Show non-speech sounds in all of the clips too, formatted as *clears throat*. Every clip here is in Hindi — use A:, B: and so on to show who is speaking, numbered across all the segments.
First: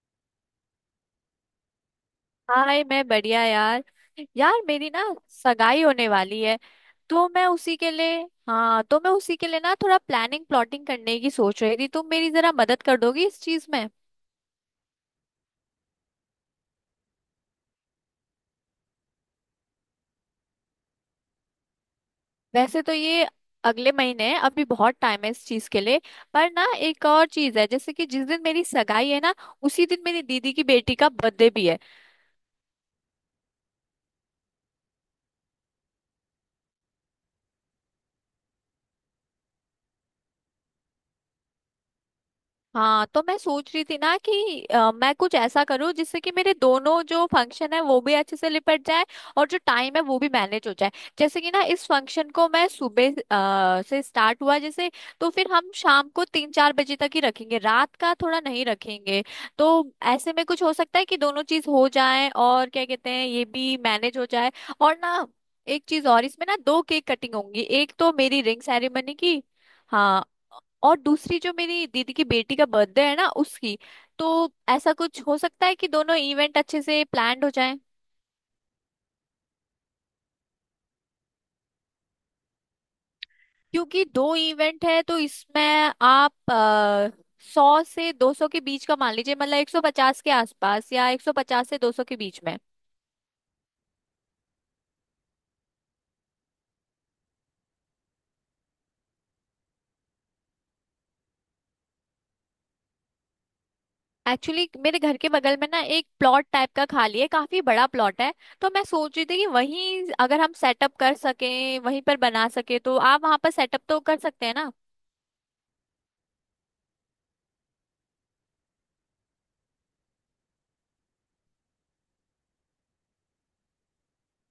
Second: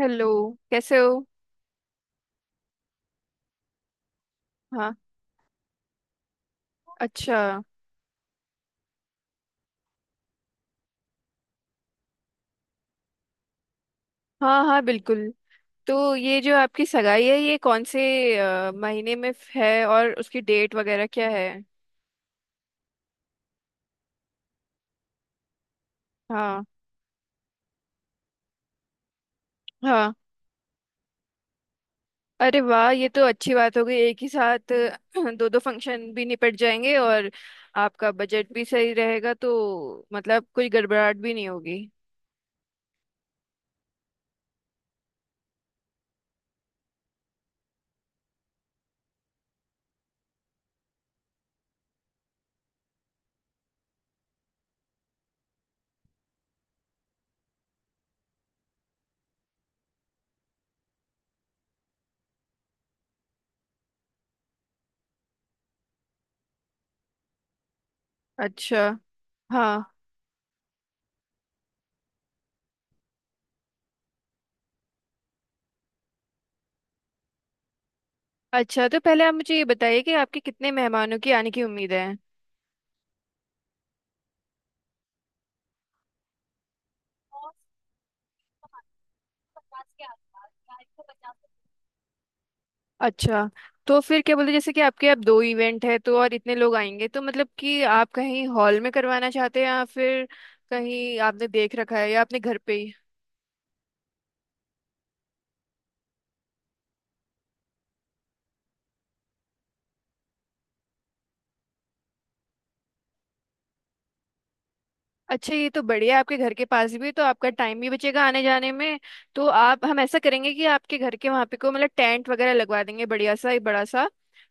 A: हेलो। कैसे हो?
B: हाय मैं बढ़िया यार। यार, मेरी
A: हाँ।
B: ना सगाई होने वाली है। तो
A: अच्छा।
B: मैं उसी के लिए हाँ तो मैं उसी के लिए ना थोड़ा प्लानिंग प्लॉटिंग करने की सोच रही थी। तुम मेरी जरा मदद कर दोगी इस चीज में?
A: हाँ हाँ, बिल्कुल। तो ये जो आपकी सगाई है, ये कौन से महीने में है और उसकी डेट वगैरह क्या है?
B: वैसे तो ये अगले महीने है, अभी बहुत टाइम है इस चीज के लिए। पर
A: हाँ
B: ना एक और चीज है, जैसे कि जिस दिन मेरी सगाई है ना, उसी दिन
A: हाँ।
B: मेरी दीदी की बेटी का बर्थडे भी है।
A: अरे वाह, ये तो अच्छी बात हो गई। एक ही साथ *clears throat* दो दो फंक्शन भी निपट जाएंगे और आपका बजट भी सही रहेगा, तो मतलब कोई गड़बड़ाहट भी नहीं होगी।
B: हाँ, तो मैं सोच रही थी ना कि मैं कुछ ऐसा करूँ जिससे कि मेरे दोनों जो फंक्शन है वो भी अच्छे से निपट जाए और जो टाइम है वो भी मैनेज हो जाए। जैसे कि ना इस फंक्शन को मैं सुबह से स्टार्ट हुआ जैसे, तो फिर हम शाम को 3 4 बजे तक ही रखेंगे, रात का थोड़ा नहीं रखेंगे। तो ऐसे में कुछ हो सकता है कि दोनों चीज हो जाए और क्या कहते हैं, ये भी मैनेज हो जाए। और ना एक चीज और, इसमें ना दो केक कटिंग होंगी। एक तो मेरी रिंग
A: अच्छा।
B: सेरेमनी की।
A: हाँ।
B: हाँ, और दूसरी जो मेरी दीदी की बेटी का बर्थडे है ना, उसकी। तो ऐसा कुछ हो सकता है कि दोनों इवेंट अच्छे से प्लान्ड हो जाएं।
A: अच्छा, तो पहले आप मुझे ये बताइए कि आपके कितने मेहमानों की आने की उम्मीद
B: क्योंकि दो इवेंट है तो इसमें आप 100 से 200 के
A: है।
B: बीच का मान लीजिए, मतलब 150 के आसपास या 150 से 200 के बीच में।
A: अच्छा, तो फिर क्या बोलते हैं, जैसे कि आपके अब दो इवेंट है तो और इतने लोग आएंगे, तो मतलब कि आप कहीं हॉल में करवाना चाहते हैं या फिर कहीं आपने देख रखा है या अपने घर पे ही?
B: एक्चुअली मेरे घर के बगल में ना एक प्लॉट टाइप का खाली है, काफी बड़ा प्लॉट है। तो मैं सोच रही थी कि वहीं अगर हम सेटअप कर सकें, वहीं पर बना सके तो आप वहां पर सेटअप तो कर सकते हैं ना?
A: अच्छा, ये तो बढ़िया है। आपके घर के पास भी, तो आपका टाइम भी बचेगा आने जाने में। तो आप हम ऐसा करेंगे कि आपके घर के वहाँ पे को मतलब टेंट वगैरह लगवा देंगे बढ़िया सा एक बड़ा सा,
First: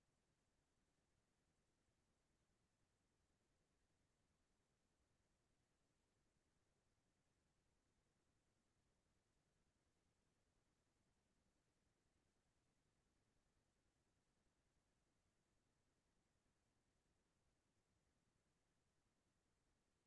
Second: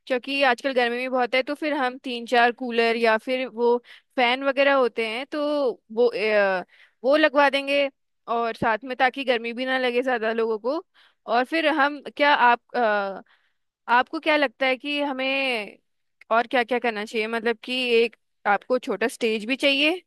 A: क्योंकि आजकल गर्मी भी बहुत है, तो फिर हम तीन चार कूलर या फिर वो फैन वगैरह होते हैं, तो वो लगवा देंगे, और साथ में ताकि गर्मी भी ना लगे ज्यादा लोगों को। और फिर हम क्या आप अ, आपको क्या लगता है कि हमें और क्या क्या करना चाहिए? मतलब कि एक आपको छोटा स्टेज भी चाहिए।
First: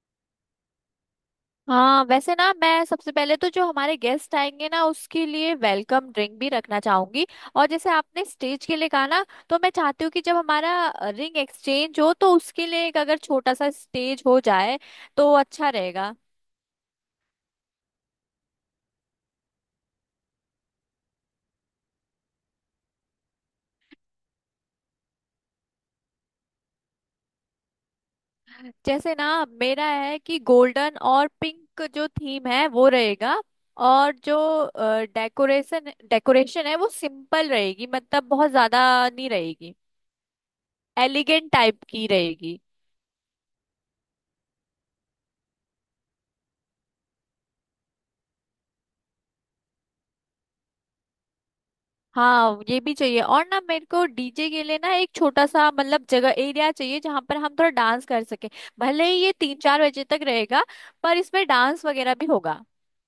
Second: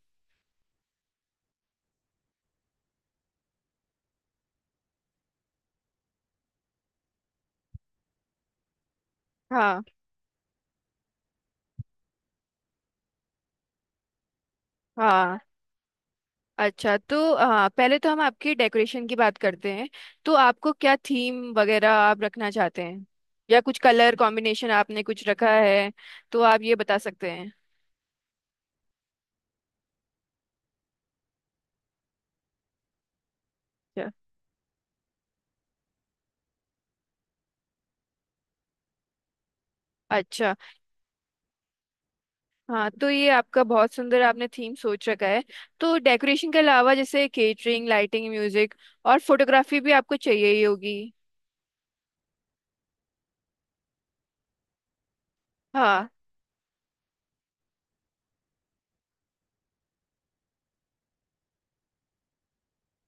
B: हाँ, वैसे ना मैं सबसे पहले तो जो हमारे गेस्ट आएंगे ना, उसके लिए वेलकम ड्रिंक भी रखना चाहूंगी। और जैसे आपने स्टेज के लिए कहा ना, तो मैं
A: हाँ
B: चाहती हूँ कि जब हमारा रिंग एक्सचेंज हो तो उसके लिए एक अगर छोटा सा स्टेज हो जाए तो
A: हाँ।
B: अच्छा रहेगा।
A: अच्छा, तो हाँ, पहले तो हम आपकी डेकोरेशन की बात करते हैं। तो आपको क्या थीम वगैरह आप रखना चाहते हैं या कुछ कलर कॉम्बिनेशन आपने कुछ रखा है, तो आप ये बता सकते हैं।
B: जैसे ना मेरा है कि गोल्डन और पिंक जो थीम है वो रहेगा।
A: अच्छा।
B: और जो डेकोरेशन डेकोरेशन है वो सिंपल रहेगी, मतलब बहुत ज्यादा नहीं रहेगी,
A: अच्छा।
B: एलिगेंट टाइप की रहेगी।
A: हाँ, तो ये आपका बहुत सुंदर आपने थीम सोच रखा है। तो डेकोरेशन के अलावा जैसे केटरिंग, लाइटिंग, म्यूजिक और फोटोग्राफी भी आपको चाहिए ही होगी।
B: हाँ, ये भी चाहिए। और ना मेरे को डीजे के लिए ना एक छोटा सा, मतलब
A: हाँ।
B: जगह, एरिया चाहिए जहाँ पर हम थोड़ा डांस कर सके। भले ही ये 3 4 बजे तक रहेगा, पर इसमें डांस वगैरह भी होगा।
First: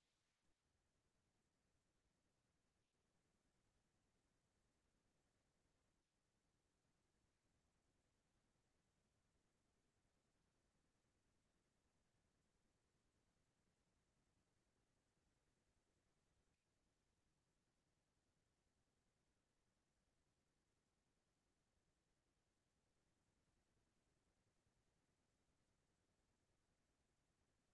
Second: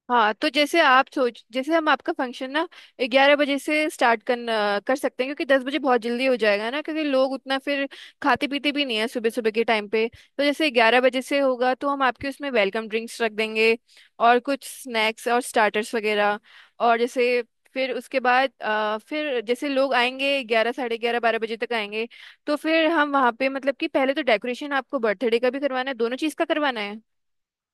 A: हाँ, तो जैसे आप सोच जैसे हम आपका फंक्शन ना 11 बजे से स्टार्ट करना कर सकते हैं, क्योंकि 10 बजे बहुत जल्दी हो जाएगा ना, क्योंकि लोग उतना फिर खाते पीते भी नहीं है सुबह सुबह के टाइम पे। तो जैसे 11 बजे से होगा तो हम आपके उसमें वेलकम ड्रिंक्स रख देंगे, और कुछ स्नैक्स और स्टार्टर्स वगैरह। और जैसे फिर उसके बाद फिर जैसे लोग आएंगे 11, साढ़े 11, 12 बजे तक आएंगे। तो फिर हम वहाँ पे मतलब कि पहले तो डेकोरेशन, आपको बर्थडे का भी करवाना है, दोनों चीज़ का करवाना है।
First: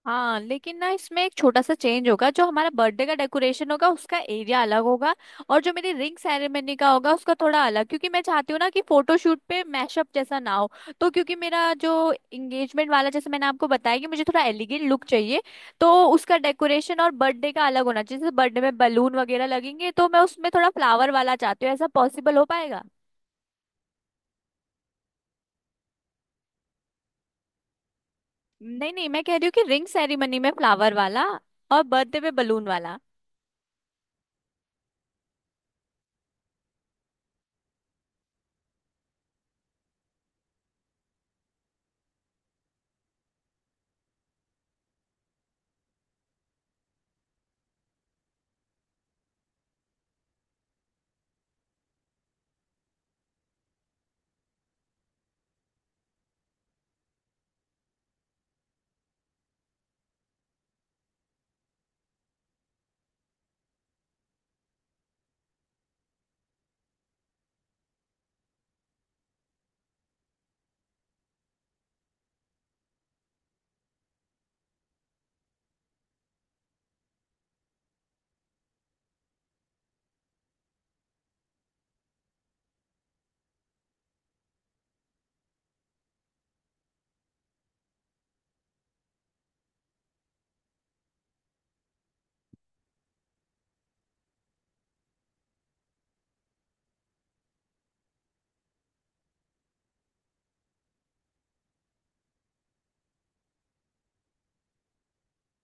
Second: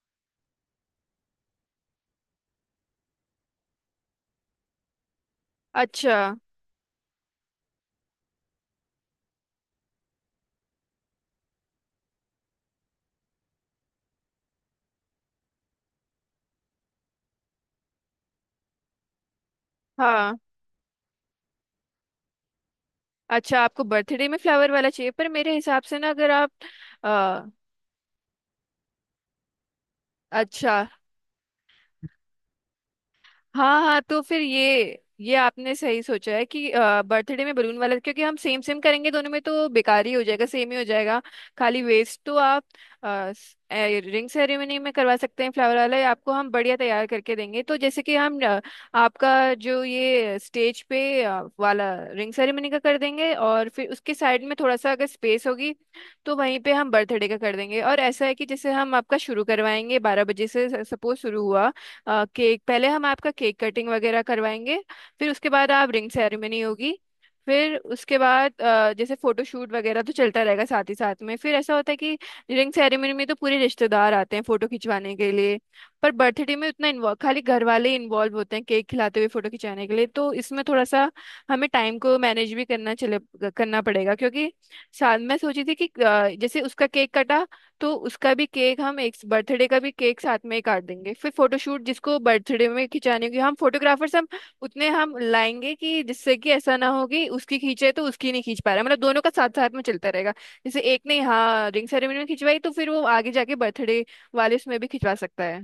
B: हाँ लेकिन ना इसमें एक छोटा सा चेंज होगा, जो हमारा बर्थडे का डेकोरेशन होगा उसका एरिया अलग होगा और जो मेरी
A: अच्छा।
B: रिंग सेरेमनी का होगा उसका थोड़ा अलग। क्योंकि मैं चाहती हूँ ना कि फोटोशूट पे मैशअप जैसा ना हो। तो क्योंकि मेरा जो इंगेजमेंट वाला, जैसे मैंने आपको बताया कि मुझे थोड़ा एलिगेंट लुक चाहिए, तो उसका डेकोरेशन और बर्थडे का अलग होना चाहिए। जैसे बर्थडे में बलून वगैरह लगेंगे, तो मैं
A: हाँ।
B: उसमें थोड़ा फ्लावर वाला चाहती हूँ, ऐसा पॉसिबल हो पाएगा?
A: अच्छा, आपको बर्थडे में फ्लावर वाला चाहिए? पर मेरे हिसाब से ना, अगर आप अ,
B: नहीं नहीं, मैं कह रही हूँ कि रिंग सेरेमनी में
A: अच्छा।
B: फ्लावर वाला और बर्थडे पे बलून वाला।
A: हाँ हाँ, तो फिर ये आपने सही सोचा है कि बर्थडे में बलून वाला, क्योंकि हम सेम सेम करेंगे दोनों में तो बेकार ही हो जाएगा, सेम ही हो जाएगा, खाली वेस्ट। तो आप रिंग सेरेमनी में करवा सकते हैं फ्लावर वाला, या आपको हम बढ़िया तैयार करके देंगे। तो जैसे कि आपका जो ये स्टेज पे वाला रिंग सेरेमनी का कर देंगे, और फिर उसके साइड में थोड़ा सा अगर स्पेस होगी तो वहीं पे हम बर्थडे का कर देंगे। और ऐसा है कि जैसे हम आपका शुरू करवाएंगे 12 बजे से सपोज शुरू हुआ। केक, पहले हम आपका केक कटिंग वगैरह करवाएंगे। फिर उसके बाद आप रिंग सेरेमनी होगी। फिर उसके बाद जैसे फोटोशूट वगैरह तो चलता रहेगा साथ ही साथ में। फिर ऐसा होता है कि रिंग सेरेमनी में तो पूरे रिश्तेदार आते हैं फोटो खिंचवाने के लिए, पर बर्थडे में उतना इन्वॉल्व खाली घर वाले ही इन्वॉल्व होते हैं केक खिलाते हुए फोटो खिंचाने के लिए। तो इसमें थोड़ा सा हमें टाइम को मैनेज भी करना पड़ेगा, क्योंकि साथ मैं सोची थी कि जैसे उसका केक कटा, तो उसका भी केक, हम एक बर्थडे का भी केक साथ में ही काट देंगे। फिर फोटोशूट, जिसको बर्थडे में खिंचाने होगी, हम फोटोग्राफर्स हम उतने हम लाएंगे कि जिससे कि ऐसा ना हो कि उसकी खींचे तो उसकी नहीं खींच पा रहा, मतलब दोनों का साथ साथ में चलता रहेगा। जैसे एक ने हाँ रिंग सेरेमनी में खिंचवाई, तो फिर वो आगे जाके बर्थडे वाले उसमें भी खिंचवा सकता है।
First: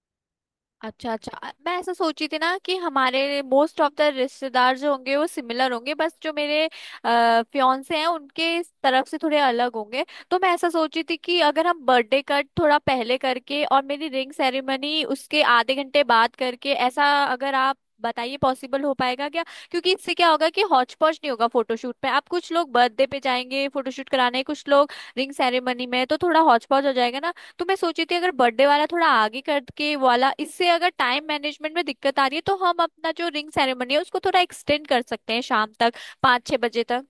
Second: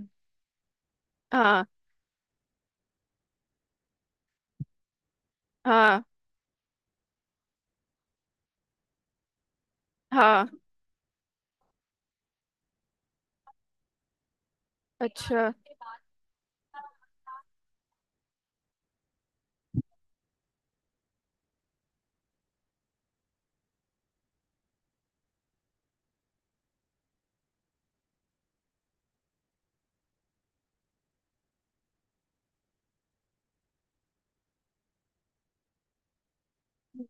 B: अच्छा अच्छा,
A: हाँ
B: मैं ऐसा सोची थी ना कि हमारे मोस्ट ऑफ द रिश्तेदार जो होंगे वो सिमिलर होंगे,
A: हाँ
B: बस जो मेरे फियांसे हैं उनके इस तरफ से थोड़े अलग होंगे। तो
A: हाँ।
B: मैं ऐसा सोची थी कि अगर हम बर्थडे कट थोड़ा पहले करके और मेरी रिंग सेरेमनी
A: अच्छा
B: उसके आधे घंटे बाद करके, ऐसा अगर आप बताइए पॉसिबल हो पाएगा क्या? क्योंकि इससे क्या होगा कि हौच पौच नहीं होगा। फोटोशूट पे आप, कुछ लोग बर्थडे पे जाएंगे फोटोशूट कराने, कुछ लोग रिंग सेरेमनी में, तो थोड़ा हौच पौच हो जाएगा ना। तो मैं सोची थी अगर बर्थडे वाला थोड़ा आगे करके वाला, इससे अगर टाइम मैनेजमेंट में दिक्कत आ रही है तो हम अपना जो रिंग सेरेमनी है उसको थोड़ा एक्सटेंड कर सकते हैं शाम तक, 5 6 बजे तक।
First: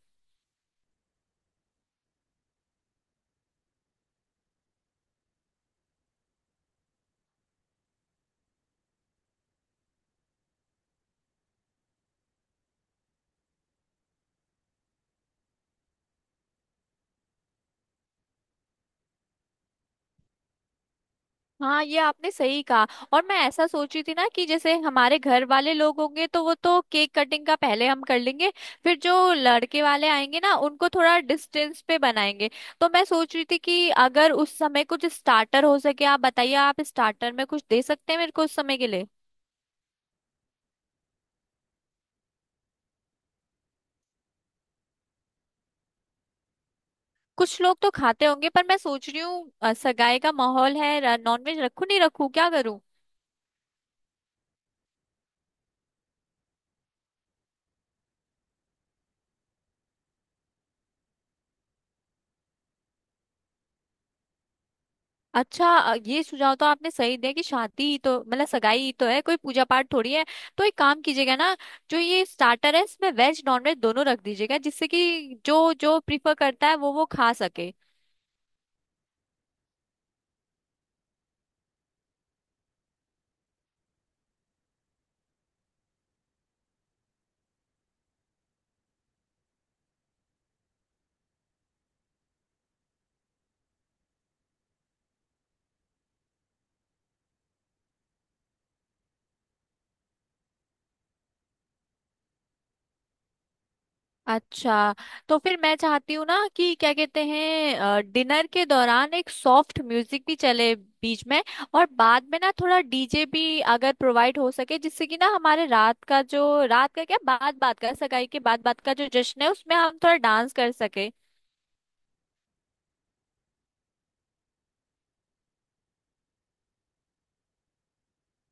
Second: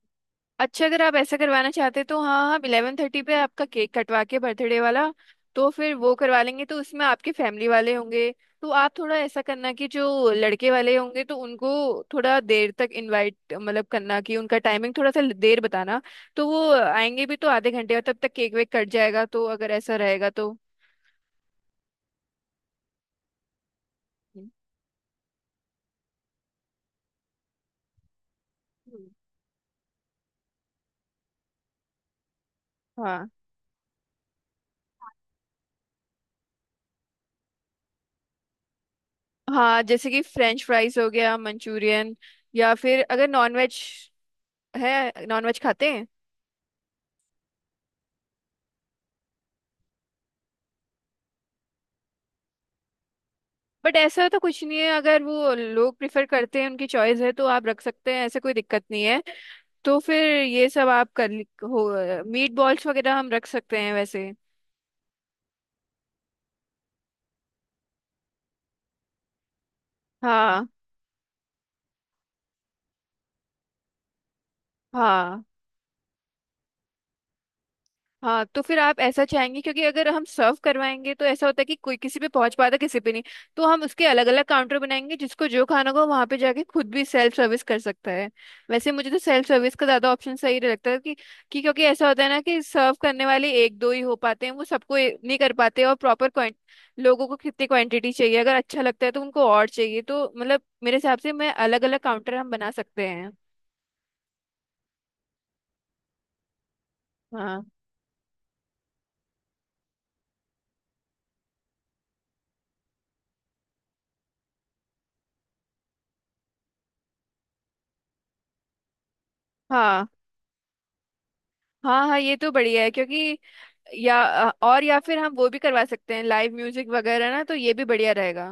A: अच्छा, अगर आप ऐसा करवाना चाहते तो हाँ, हम 11:30 पे आपका केक कटवा के बर्थडे वाला तो फिर वो करवा लेंगे, तो उसमें आपके फैमिली वाले होंगे। तो आप थोड़ा ऐसा करना कि जो लड़के वाले होंगे तो उनको थोड़ा देर तक इनवाइट मतलब करना कि उनका टाइमिंग थोड़ा सा देर बताना। तो वो आएंगे भी तो आधे घंटे, और तब तक केक वेक कट जाएगा, तो अगर ऐसा रहेगा तो।
B: हाँ, ये आपने सही कहा। और मैं ऐसा सोची थी ना कि जैसे हमारे घर वाले लोग होंगे तो वो तो केक कटिंग का पहले हम कर लेंगे। फिर
A: हम्म।
B: जो लड़के वाले आएंगे ना उनको थोड़ा डिस्टेंस पे बनाएंगे। तो मैं
A: हाँ।
B: सोच रही थी कि अगर उस समय कुछ स्टार्टर हो सके, आप बताइए आप स्टार्टर में कुछ दे सकते हैं मेरे को उस समय के लिए?
A: हाँ, जैसे कि फ्रेंच फ्राइज हो गया, मंचूरियन, या फिर अगर नॉन वेज है, नॉन वेज खाते हैं?
B: कुछ लोग तो खाते होंगे, पर मैं सोच रही हूँ सगाई का माहौल है, नॉनवेज रखूं नहीं रखूं क्या करूं।
A: बट ऐसा तो कुछ नहीं है, अगर वो लोग प्रिफर करते हैं, उनकी चॉइस है तो आप रख सकते हैं, ऐसे कोई दिक्कत नहीं है। तो फिर ये सब आप कर ली- हो। मीट बॉल्स वगैरह हम रख सकते हैं वैसे।
B: अच्छा, ये सुझाव तो आपने सही दिया कि शादी ही तो, मतलब सगाई ही तो है, कोई पूजा पाठ थोड़ी है। तो
A: हाँ
B: एक काम कीजिएगा ना, जो ये स्टार्टर है इसमें वेज नॉनवेज दोनों रख दीजिएगा, जिससे कि
A: हाँ
B: जो जो प्रीफर करता है वो खा सके।
A: हाँ, तो फिर आप ऐसा चाहेंगे? क्योंकि अगर हम सर्व करवाएंगे तो ऐसा होता है कि कोई किसी पे पहुंच पाता किसी पे नहीं। तो हम उसके अलग अलग काउंटर बनाएंगे, जिसको जो खाना हो वहां पे जाके खुद भी सेल्फ सर्विस कर सकता है। वैसे मुझे तो सेल्फ सर्विस का ज्यादा ऑप्शन सही लगता है, कि क्योंकि ऐसा होता है ना कि सर्व करने वाले एक दो ही हो पाते हैं, वो सबको ए- नहीं कर पाते, और प्रॉपर क्वांट, लोगों को कितनी क्वांटिटी चाहिए अगर अच्छा लगता है तो उनको और चाहिए, तो मतलब मेरे हिसाब से मैं अलग अलग काउंटर हम बना सकते हैं।
B: अच्छा, तो फिर मैं चाहती हूँ ना कि क्या कहते
A: हाँ।
B: हैं, डिनर के दौरान एक सॉफ्ट म्यूजिक भी चले बीच में। और बाद में ना थोड़ा डीजे भी अगर प्रोवाइड हो सके, जिससे कि ना हमारे रात का जो रात का क्या बात बात का सगाई के बाद बात का जो जश्न है उसमें हम
A: हाँ
B: थोड़ा डांस कर सके।
A: हाँ हाँ, ये तो बढ़िया है, क्योंकि या या फिर हम वो भी करवा सकते हैं लाइव म्यूजिक वगैरह ना, तो ये भी बढ़िया रहेगा।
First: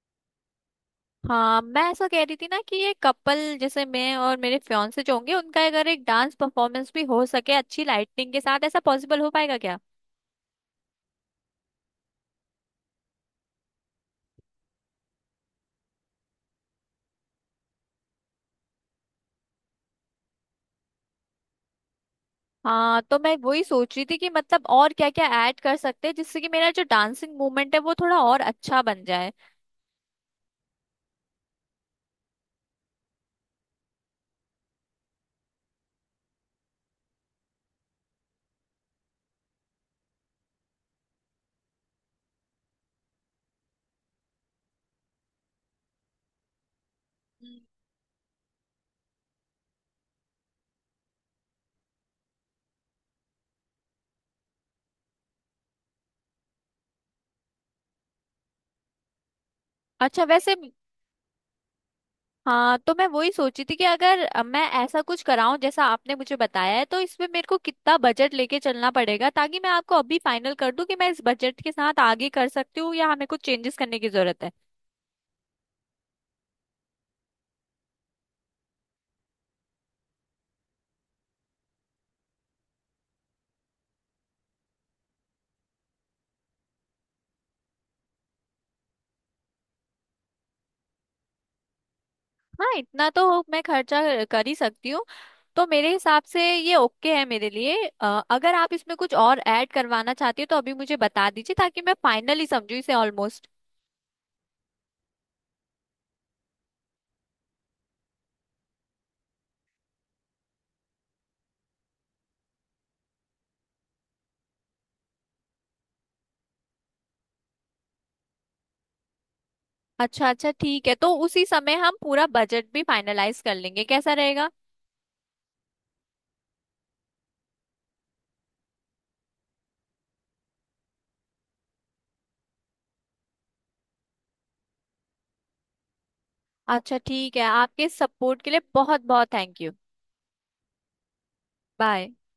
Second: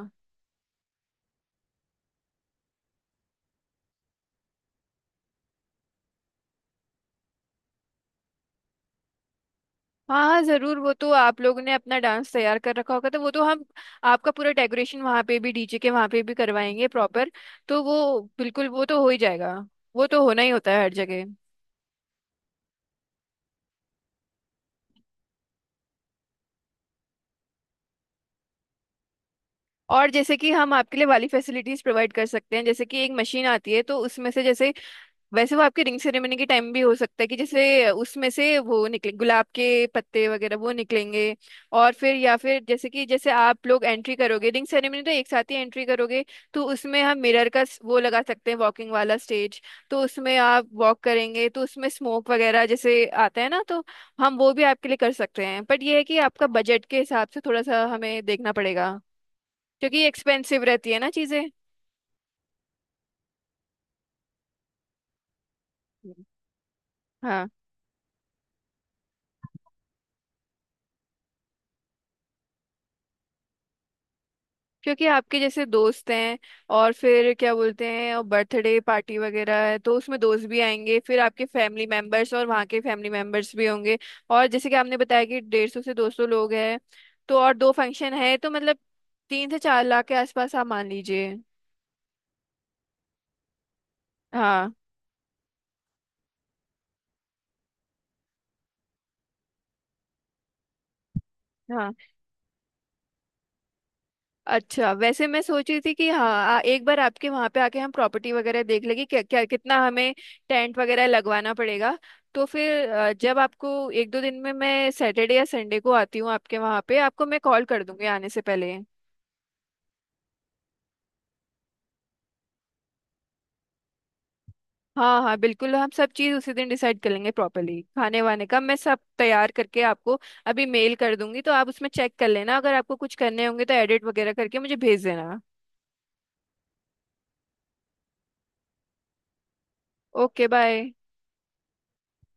B: हाँ मैं ऐसा कह रही थी ना कि ये कपल, जैसे मैं और मेरे फियांसे जो होंगे, उनका अगर एक डांस परफॉर्मेंस भी हो सके अच्छी लाइटिंग के साथ, ऐसा पॉसिबल हो पाएगा क्या?
A: हाँ हाँ जरूर, वो तो आप लोगों ने अपना डांस तैयार कर रखा होगा, तो वो तो हम आपका पूरा डेकोरेशन वहाँ पे भी, डीजे के वहाँ पे भी करवाएंगे प्रॉपर। तो वो बिल्कुल, वो तो हो ही जाएगा, वो तो होना ही होता है हर जगह।
B: हाँ, तो मैं वही सोच रही थी कि मतलब और क्या क्या ऐड कर सकते हैं जिससे कि मेरा जो डांसिंग मूवमेंट है वो थोड़ा और अच्छा बन जाए।
A: और जैसे कि हम आपके लिए वाली फैसिलिटीज प्रोवाइड कर सकते हैं, जैसे कि एक मशीन आती है तो उसमें से जैसे, वैसे वो आपके रिंग सेरेमनी के टाइम भी हो सकता है कि जैसे उसमें से वो निकले, गुलाब के पत्ते वगैरह वो निकलेंगे। और फिर या फिर जैसे आप लोग एंट्री करोगे रिंग सेरेमनी तो एक साथ ही एंट्री करोगे, तो उसमें हम मिरर का वो लगा सकते हैं, वॉकिंग वाला स्टेज, तो उसमें आप वॉक करेंगे तो उसमें स्मोक वगैरह जैसे आता है ना, तो हम वो भी आपके लिए कर सकते हैं, बट ये है कि आपका बजट के हिसाब से थोड़ा सा हमें देखना पड़ेगा, क्योंकि
B: अच्छा वैसे,
A: एक्सपेंसिव रहती है ना चीज़ें।
B: हाँ, तो मैं वही सोची थी कि अगर मैं ऐसा कुछ कराऊं जैसा आपने मुझे बताया है, तो इसमें मेरे
A: हाँ,
B: को कितना बजट लेके चलना पड़ेगा, ताकि मैं आपको अभी फाइनल कर दूं कि मैं इस बजट के साथ आगे कर सकती हूँ या हमें कुछ चेंजेस करने की जरूरत है।
A: क्योंकि आपके जैसे दोस्त हैं और फिर क्या बोलते हैं और बर्थडे पार्टी वगैरह है तो उसमें दोस्त भी आएंगे, फिर आपके फैमिली मेंबर्स और वहाँ के फैमिली मेंबर्स भी होंगे। और जैसे कि आपने बताया कि 150 से 200 लोग हैं, तो और दो फंक्शन है, तो मतलब 3 से 4 लाख के आसपास आप मान लीजिए।
B: हाँ, इतना तो मैं खर्चा कर ही
A: हाँ
B: सकती हूँ। तो मेरे हिसाब से ये ओके है मेरे लिए। अ, अगर आप इसमें कुछ और ऐड करवाना चाहती हो तो अभी मुझे बता दीजिए, ताकि
A: हाँ।
B: मैं फाइनली समझू इसे ऑलमोस्ट।
A: अच्छा, वैसे मैं सोच रही थी कि हाँ, एक बार आपके वहां पे आके हम प्रॉपर्टी वगैरह देख लेंगे, क्या क्या कितना हमें टेंट वगैरह लगवाना पड़ेगा। तो फिर जब आपको एक दो दिन में, मैं सैटरडे या संडे को आती हूँ आपके वहां पे, आपको मैं कॉल कर दूंगी आने से पहले।
B: अच्छा अच्छा, ठीक है, तो उसी समय हम पूरा बजट भी फाइनलाइज कर लेंगे, कैसा रहेगा?
A: हाँ हाँ बिल्कुल, हम सब चीज़ उसी दिन डिसाइड कर लेंगे प्रॉपरली, खाने वाने का मैं सब तैयार करके आपको अभी मेल कर दूंगी, तो आप उसमें चेक कर लेना, अगर आपको कुछ करने होंगे तो एडिट वगैरह करके मुझे भेज देना।
B: अच्छा ठीक है, आपके सपोर्ट के लिए बहुत बहुत thank you.
A: Okay bye.
B: Bye.